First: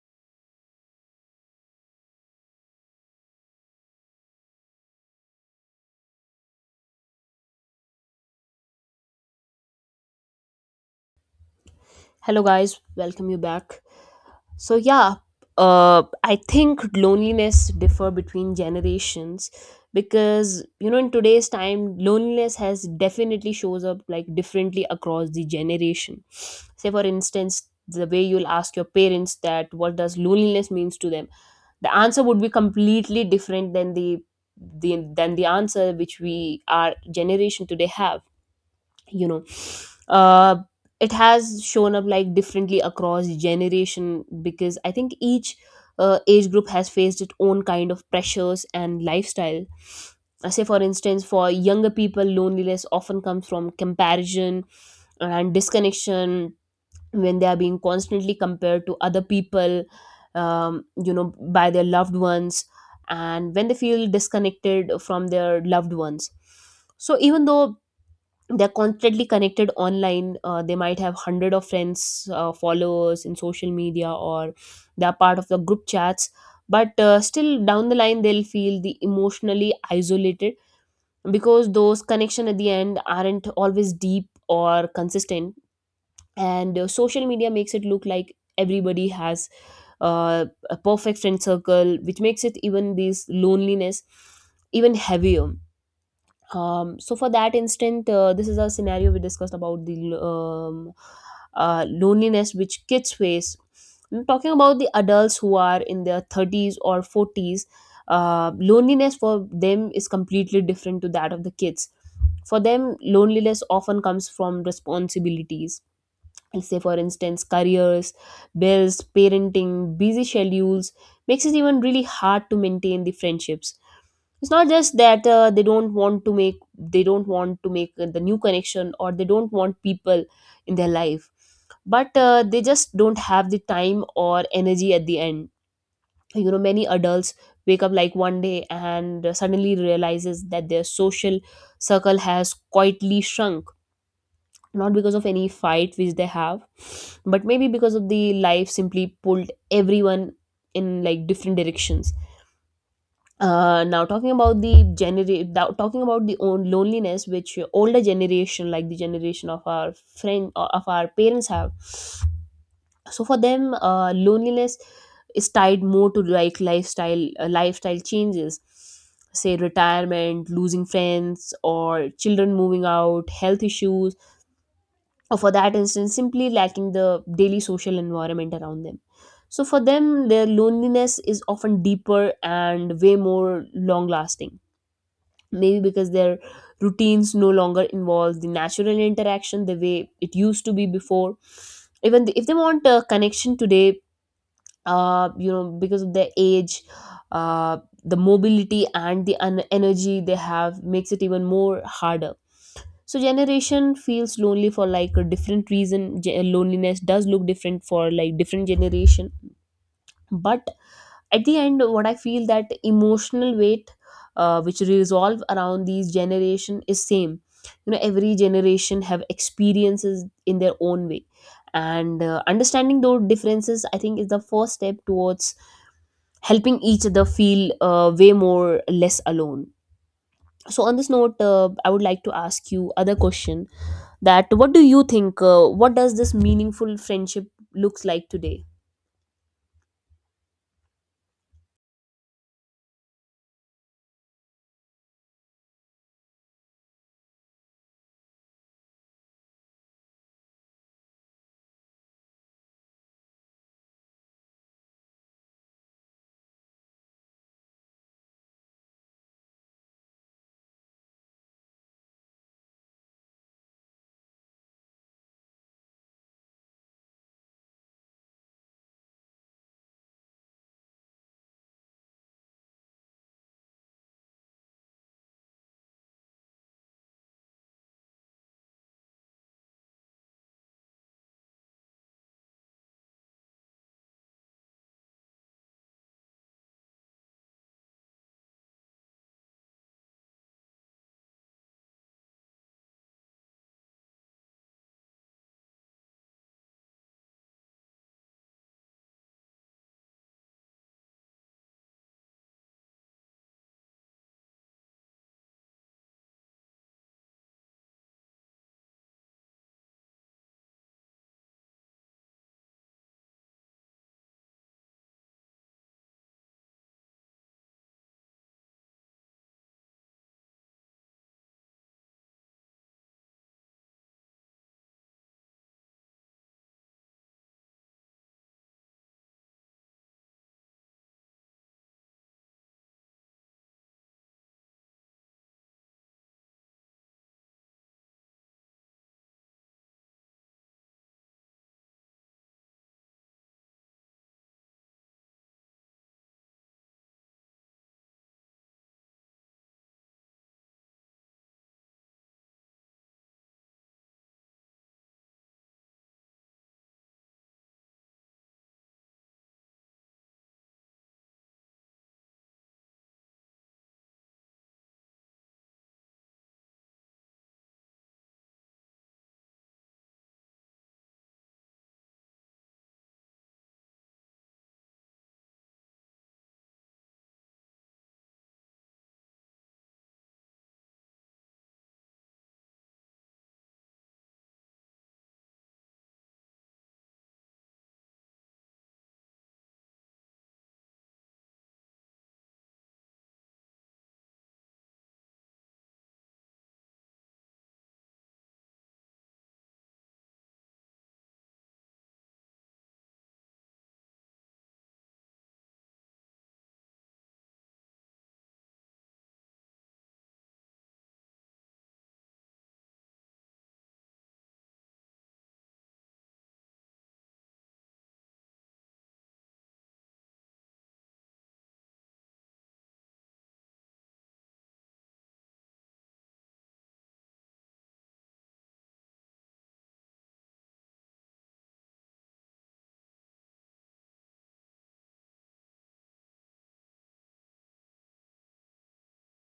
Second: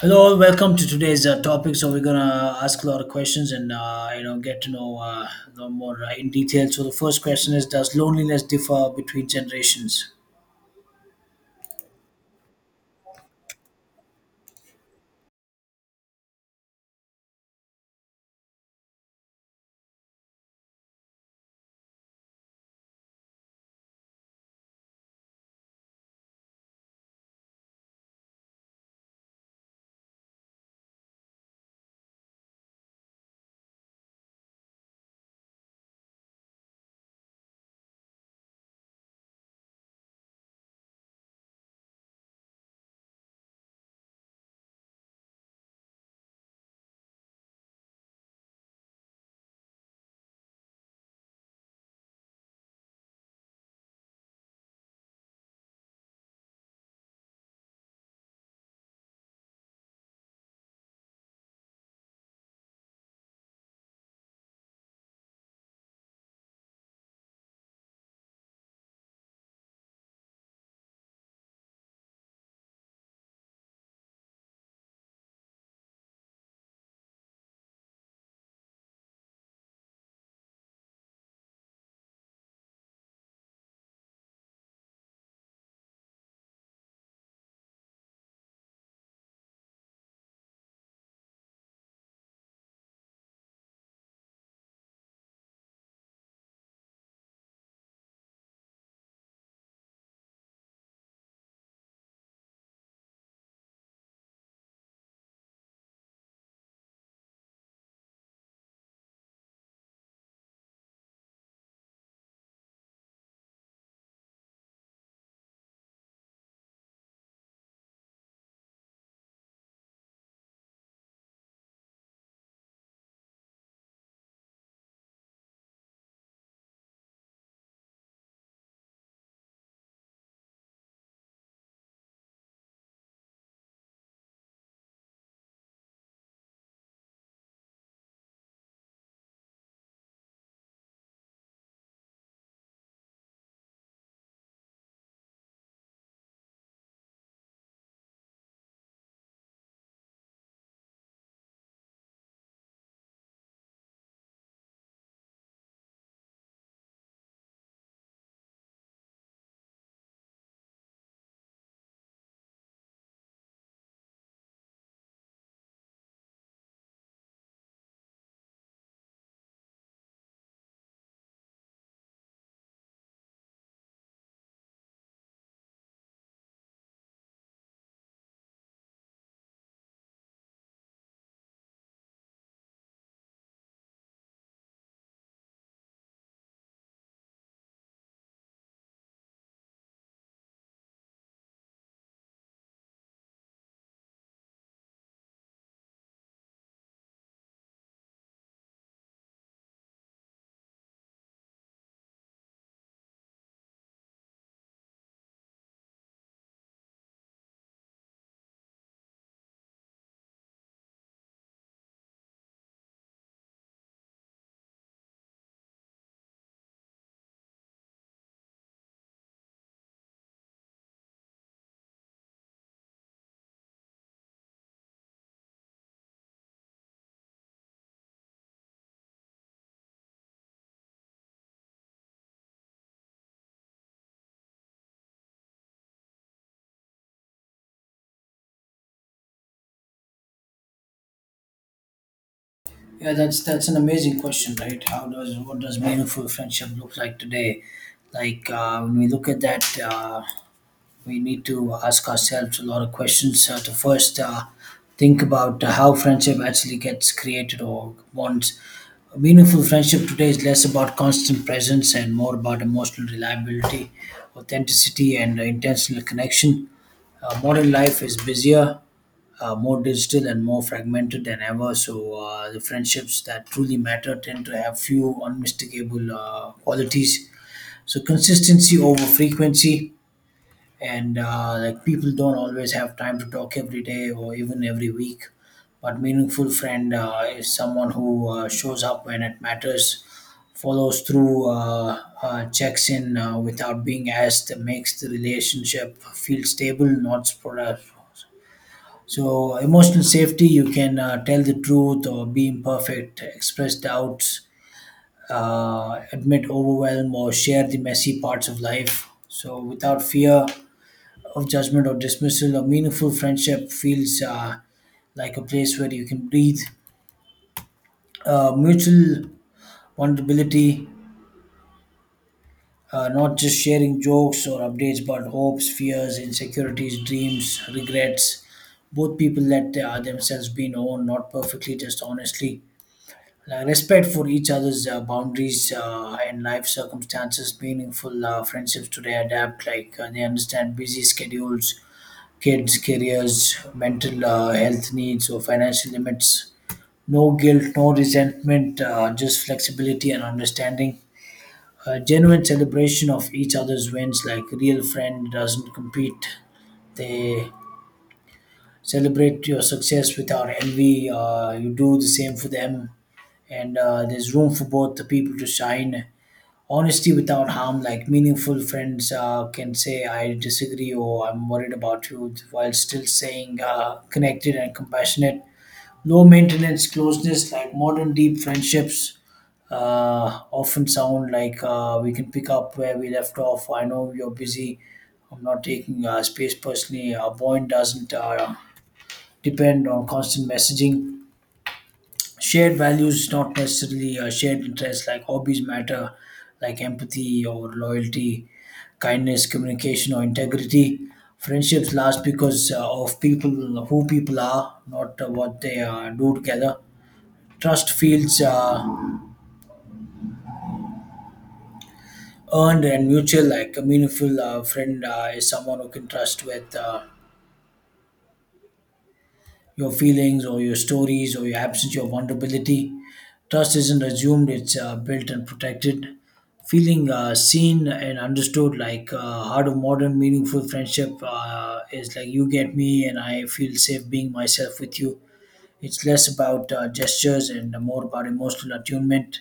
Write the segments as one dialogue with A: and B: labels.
A: Hello, welcome to today's topic. So we're gonna ask a lot of questions and get to know a lot more in detail. So the first question is: Does loneliness differ between generations?
B: Hello, guys. Welcome you back. So yeah, I think loneliness differ between generations because you know in today's time loneliness has definitely shows up like differently across the generation. Say for instance, the way you'll ask your parents that what does loneliness means to them, the answer would be completely different than the answer which we our generation today have you know uh it has shown up like differently across generation because I think each age group has faced its own kind of pressures and lifestyle. Say for instance for younger people loneliness often comes from comparison and disconnection when they are being constantly compared to other people, um, you know by their loved ones, and when they feel disconnected from their loved ones. So even though they're constantly connected online, they might have hundred of friends, followers in social media or they're part of the group chats, but still down the line they'll feel the emotionally isolated because those connection at the end aren't always deep or consistent. And social media makes it look like everybody has a perfect friend circle which makes it even this loneliness even heavier. So for that instant, this is a scenario we discussed about the loneliness which kids face. I'm talking about the adults who are in their 30s or 40s. Loneliness for them is completely different to that of the kids. For them, loneliness often comes from responsibilities, say for instance careers, bills, parenting, busy schedules, makes it even really hard to maintain the friendships. It's not just that they don't want to make the new connection or they don't want people in their life, but they just don't have the time or energy at the end. You know many adults wake up like one day and suddenly realizes that their social circle has quietly shrunk, not because of any fight which they have, but maybe because of the life simply pulled everyone in like different directions. Now talking about the own loneliness which older generation like the generation of our friend of our parents have. So for them loneliness is tied more to like lifestyle lifestyle changes, say retirement, losing friends or children moving out, health issues, or for that instance simply lacking the daily social environment around them. So for them their loneliness is often deeper and way more long lasting, maybe because their routines no longer involve the natural interaction the way it used to be before. If they want a connection today, because of their age, uh the mobility and the energy they have makes it even more harder. So generation feels lonely for like a different reason. Loneliness does look different for like different generation, but at the end what I feel that emotional weight which resolve around these generation is same. You know every generation have experiences in their own way, and understanding those differences I think is the first step towards helping each other feel way more less alone. So on this note I would like to ask you other question, that what do you think, what does this meaningful friendship looks like today?
A: Yeah, that's an amazing question, right? How does what does meaningful friendship look like today? Like when we look at that. We need to ask ourselves a lot of questions to first think about how friendship actually gets created or wants. A meaningful friendship today is less about constant presence and more about emotional reliability, authenticity, and intentional connection. Modern life is busier, more digital, and more fragmented than ever. So the friendships that truly matter tend to have few unmistakable qualities. So consistency over frequency, and like people don't always have time to talk every day or even every week, but meaningful friend is someone who shows up when it matters, follows through, checks in without being asked, makes the relationship feel stable not spread. So emotional safety, you can tell the truth or be imperfect, express doubts, admit overwhelm or share the messy parts of life so without fear of judgment or dismissal. A meaningful friendship feels like a place where you can breathe. Mutual vulnerability, not just sharing jokes or updates, but hopes, fears, insecurities, dreams, regrets. Both people let themselves be known, not perfectly, just honestly. Like respect for each other's boundaries and life circumstances. Meaningful friendships today adapt, like they understand busy schedules, kids, careers, mental health needs, or financial limits. No guilt, no resentment, just flexibility and understanding. A genuine celebration of each other's wins, like a real friend doesn't compete. They celebrate your success without envy. You do the same for them, and there's room for both the people to shine. Honesty without harm, like meaningful friends can say I disagree or I'm worried about you while still saying connected and compassionate. Low maintenance closeness, like modern deep friendships often sound like, we can pick up where we left off, I know you're busy, I'm not taking space personally, our bond doesn't depend on constant messaging. Shared values, not necessarily shared interests, like hobbies matter, like empathy or loyalty, kindness, communication, or integrity. Friendships last because of people who people are, not what they do together. Trust feels earned and mutual, like a meaningful friend is someone who can trust with your feelings or your stories or your absence, your vulnerability. Trust isn't assumed, it's built and protected. Feeling seen and understood, like heart of modern, meaningful friendship, is like you get me and I feel safe being myself with you. It's less about gestures and more about emotional attunement.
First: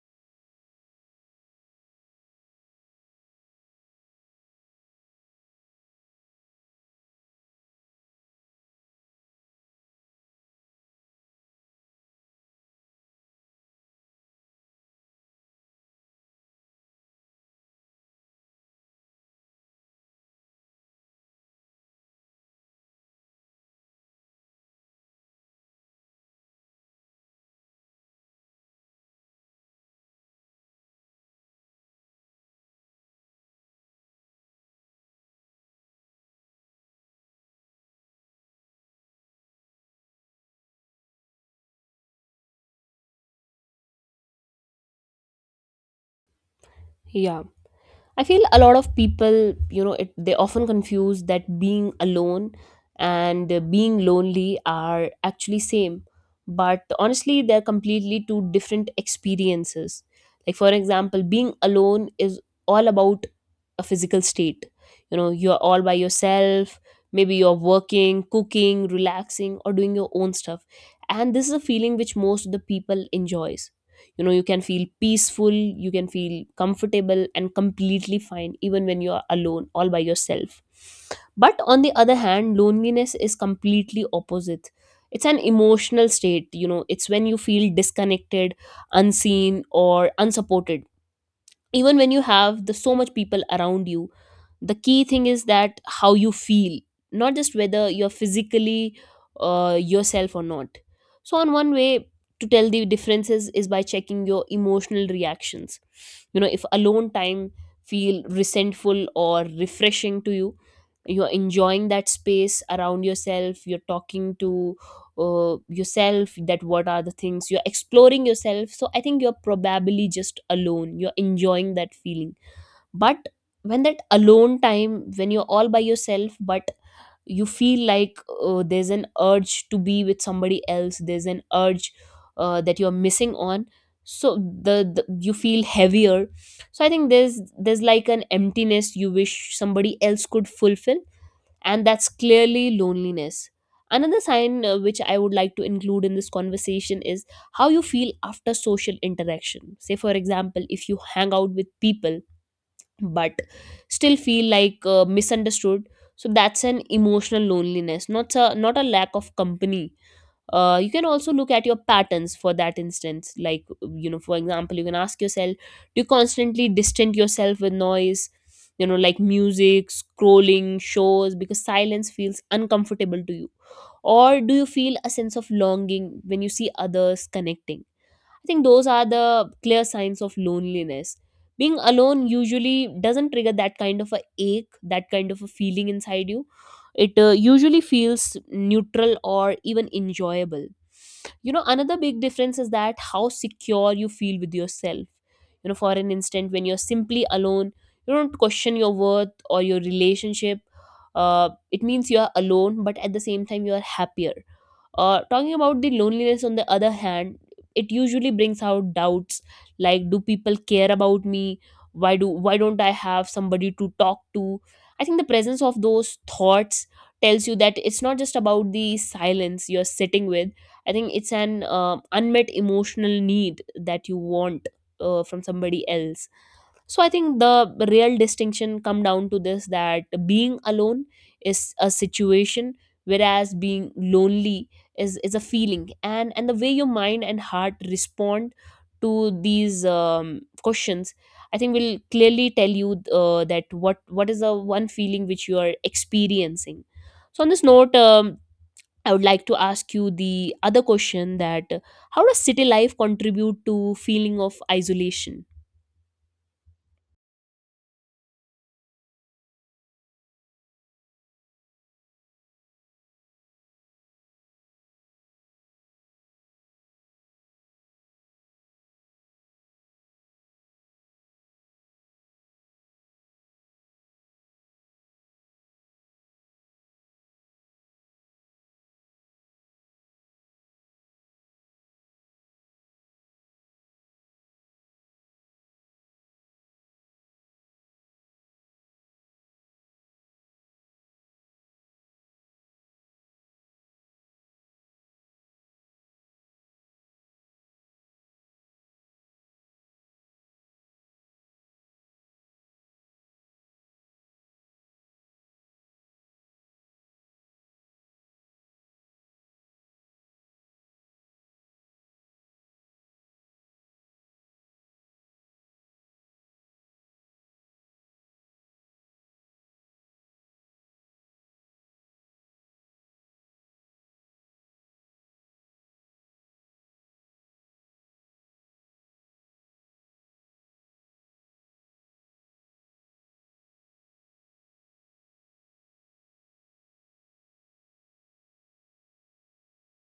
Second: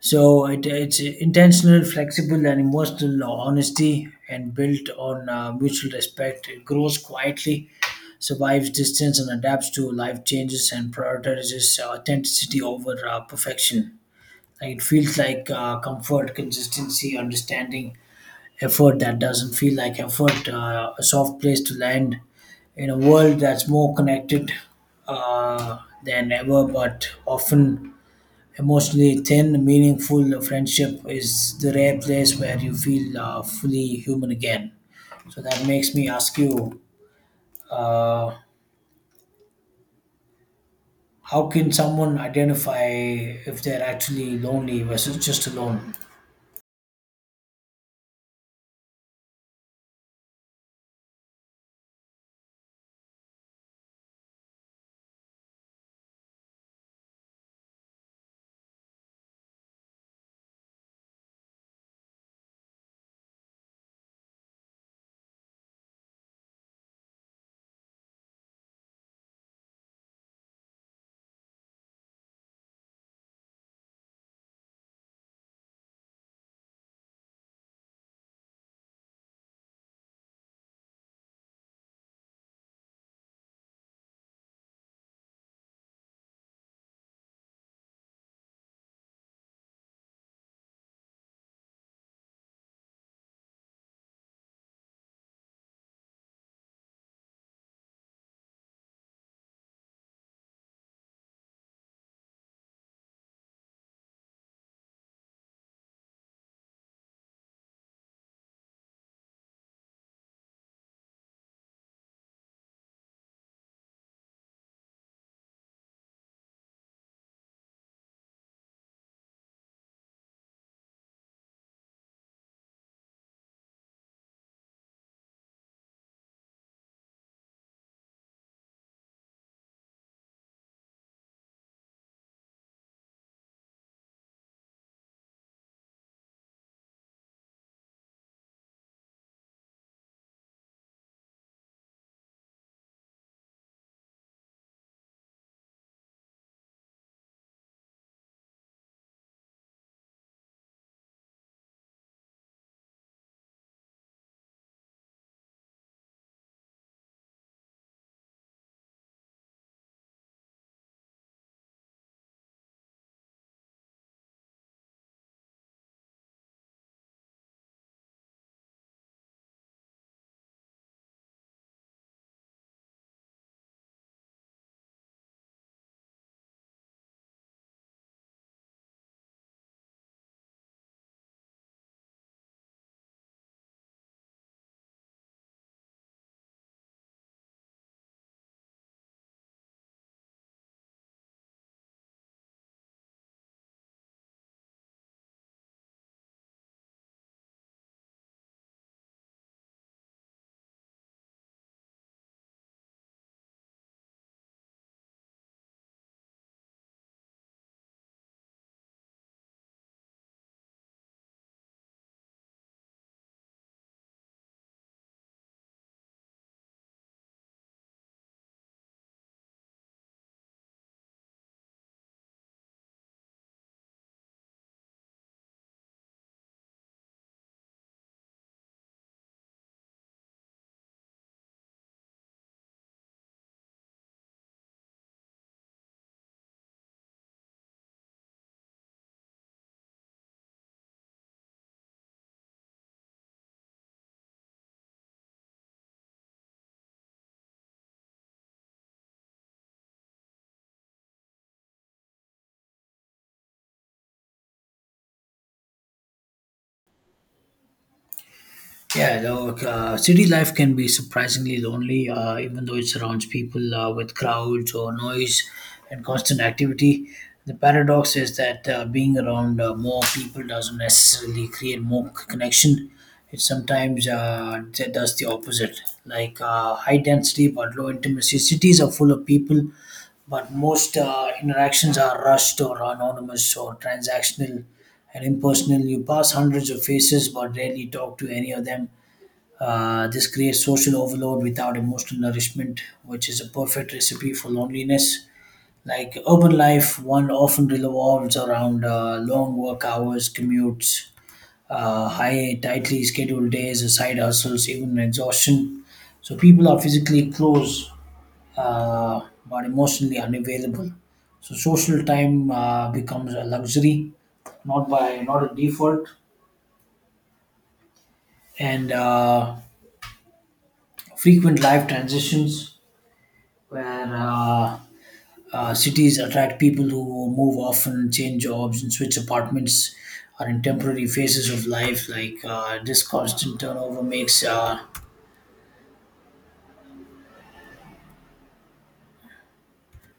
A: So it's intentional, flexible, and emotional honesty, and built on mutual respect. It grows quietly, survives distance, and adapts to life changes, and prioritizes authenticity over perfection. Like it feels like comfort, consistency, understanding, effort that doesn't feel like effort, a soft place to land in a world that's more connected uh, than ever, but often emotionally thin. Meaningful friendship is the rare place where you feel fully human again. So that makes me ask you. Uh, How can someone identify if they're actually lonely versus just alone?
B: Yeah. I feel a lot of people, you know, it, they often confuse that being alone and being lonely are actually same, but honestly, they're completely two different experiences. Like for example, being alone is all about a physical state. You know, you're all by yourself. Maybe you're working, cooking, relaxing, or doing your own stuff, and this is a feeling which most of the people enjoys. You know you can feel peaceful, you can feel comfortable and completely fine even when you are alone all by yourself. But on the other hand loneliness is completely opposite. It's an emotional state. You know it's when you feel disconnected, unseen or unsupported even when you have the so much people around you. The key thing is that how you feel, not just whether you're physically yourself or not. So on one way to tell the differences is by checking your emotional reactions. You know if alone time feel resentful or refreshing to you, you're enjoying that space around yourself, you're talking to yourself, that what are the things you're exploring yourself, so I think you're probably just alone, you're enjoying that feeling. But when that alone time when you're all by yourself but you feel like there's an urge to be with somebody else, there's an urge that you're missing on, so the you feel heavier, so I think there's like an emptiness you wish somebody else could fulfill, and that's clearly loneliness. Another sign which I would like to include in this conversation is how you feel after social interaction. Say, for example, if you hang out with people but still feel like misunderstood, so that's an emotional loneliness, not a lack of company. You can also look at your patterns for that instance, like you know for example you can ask yourself, do you constantly distance yourself with noise, you know like music, scrolling, shows because silence feels uncomfortable to you, or do you feel a sense of longing when you see others connecting? I think those are the clear signs of loneliness. Being alone usually doesn't trigger that kind of a ache, that kind of a feeling inside you. It usually feels neutral or even enjoyable. You know, another big difference is that how secure you feel with yourself. You know, for an instant, when you're simply alone, you don't question your worth or your relationship. It means you are alone, but at the same time, you are happier. Talking about the loneliness on the other hand, it usually brings out doubts like do people care about me, why don't I have somebody to talk to? I think the presence of those thoughts tells you that it's not just about the silence you're sitting with. I think it's an unmet emotional need that you want from somebody else. So I think the real distinction come down to this, that being alone is a situation, whereas being lonely is a feeling, and the way your mind and heart respond to these questions I think will clearly tell you that what is the one feeling which you are experiencing. So on this note I would like to ask you the other question, that how does city life contribute to feeling of isolation?
A: Yeah, look, city life can be surprisingly lonely, even though it surrounds people with crowds or noise and constant activity. The paradox is that being around more people doesn't necessarily create more connection. It sometimes does the opposite, like high density but low intimacy. Cities are full of people, but most interactions are rushed or anonymous or transactional and impersonal. You pass hundreds of faces but rarely talk to any of them. This creates social overload without emotional nourishment, which is a perfect recipe for loneliness. Like urban life, one often revolves around long work hours, commutes, high, tightly scheduled days, side hustles, even exhaustion. So people are physically close but emotionally unavailable. So social time becomes a luxury, not by not a default, and frequent life transitions, where cities attract people who move often, change jobs, and switch apartments, are in temporary phases of life. Like this constant turnover makes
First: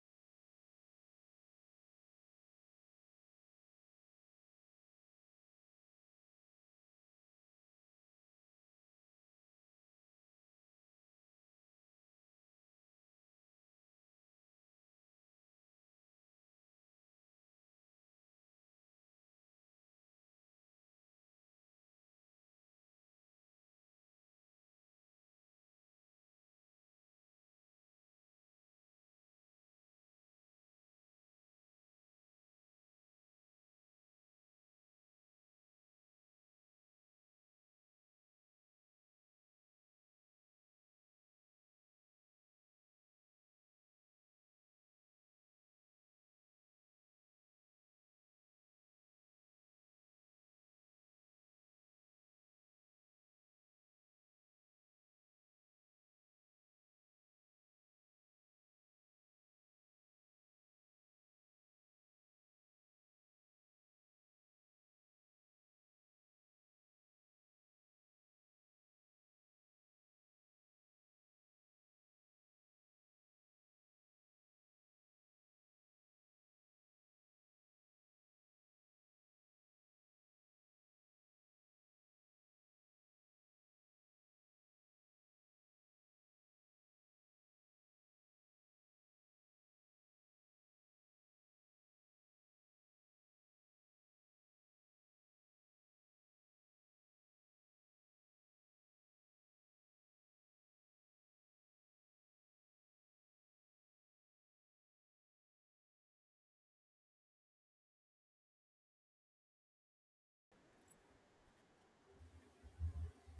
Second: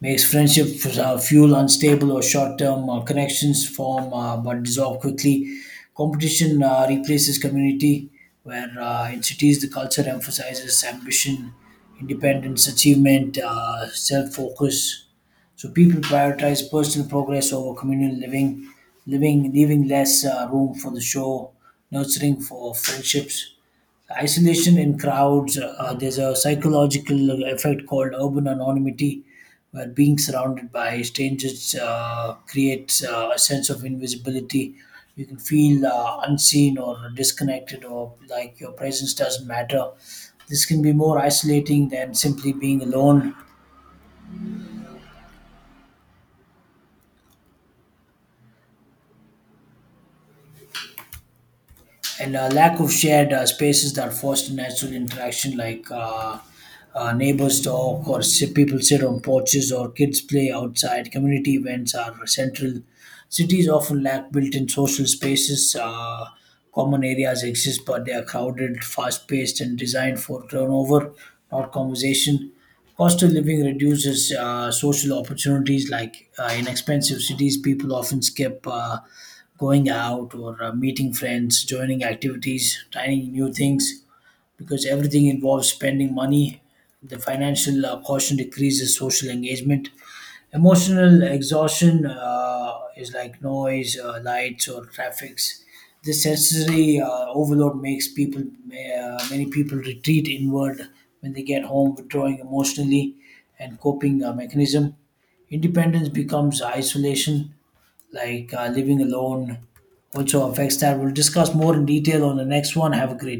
A: makes friendship fuel unstable or short-term connections form but dissolve quickly. Competition replaces community, where in cities the culture emphasizes ambition, independence, achievement, self-focus. So people prioritize personal progress over communal living, living leaving less room for the show, nurturing for friendships, isolation in crowds. There's a psychological effect called urban anonymity, where being surrounded by strangers creates a sense of invisibility. You can feel unseen or disconnected, or like your presence doesn't matter. This can be more isolating than simply being alone, and lack of shared spaces that foster natural interaction, like neighbors talk or sit, people sit on porches or kids play outside. Community events are central. Cities often lack built-in social spaces. Common areas exist, but they are crowded, fast-paced, and designed for turnover, not conversation. Cost of living reduces social opportunities. Like in expensive cities, people often skip. Going out or meeting friends, joining activities, trying new things, because everything involves spending money. The financial caution decreases social engagement. Emotional exhaustion is like noise, lights, or traffics. This sensory overload makes people, many people retreat inward when they get home, withdrawing emotionally and coping mechanism. Independence becomes isolation, like living alone also affects that. We'll discuss more in detail on the next one. Have a great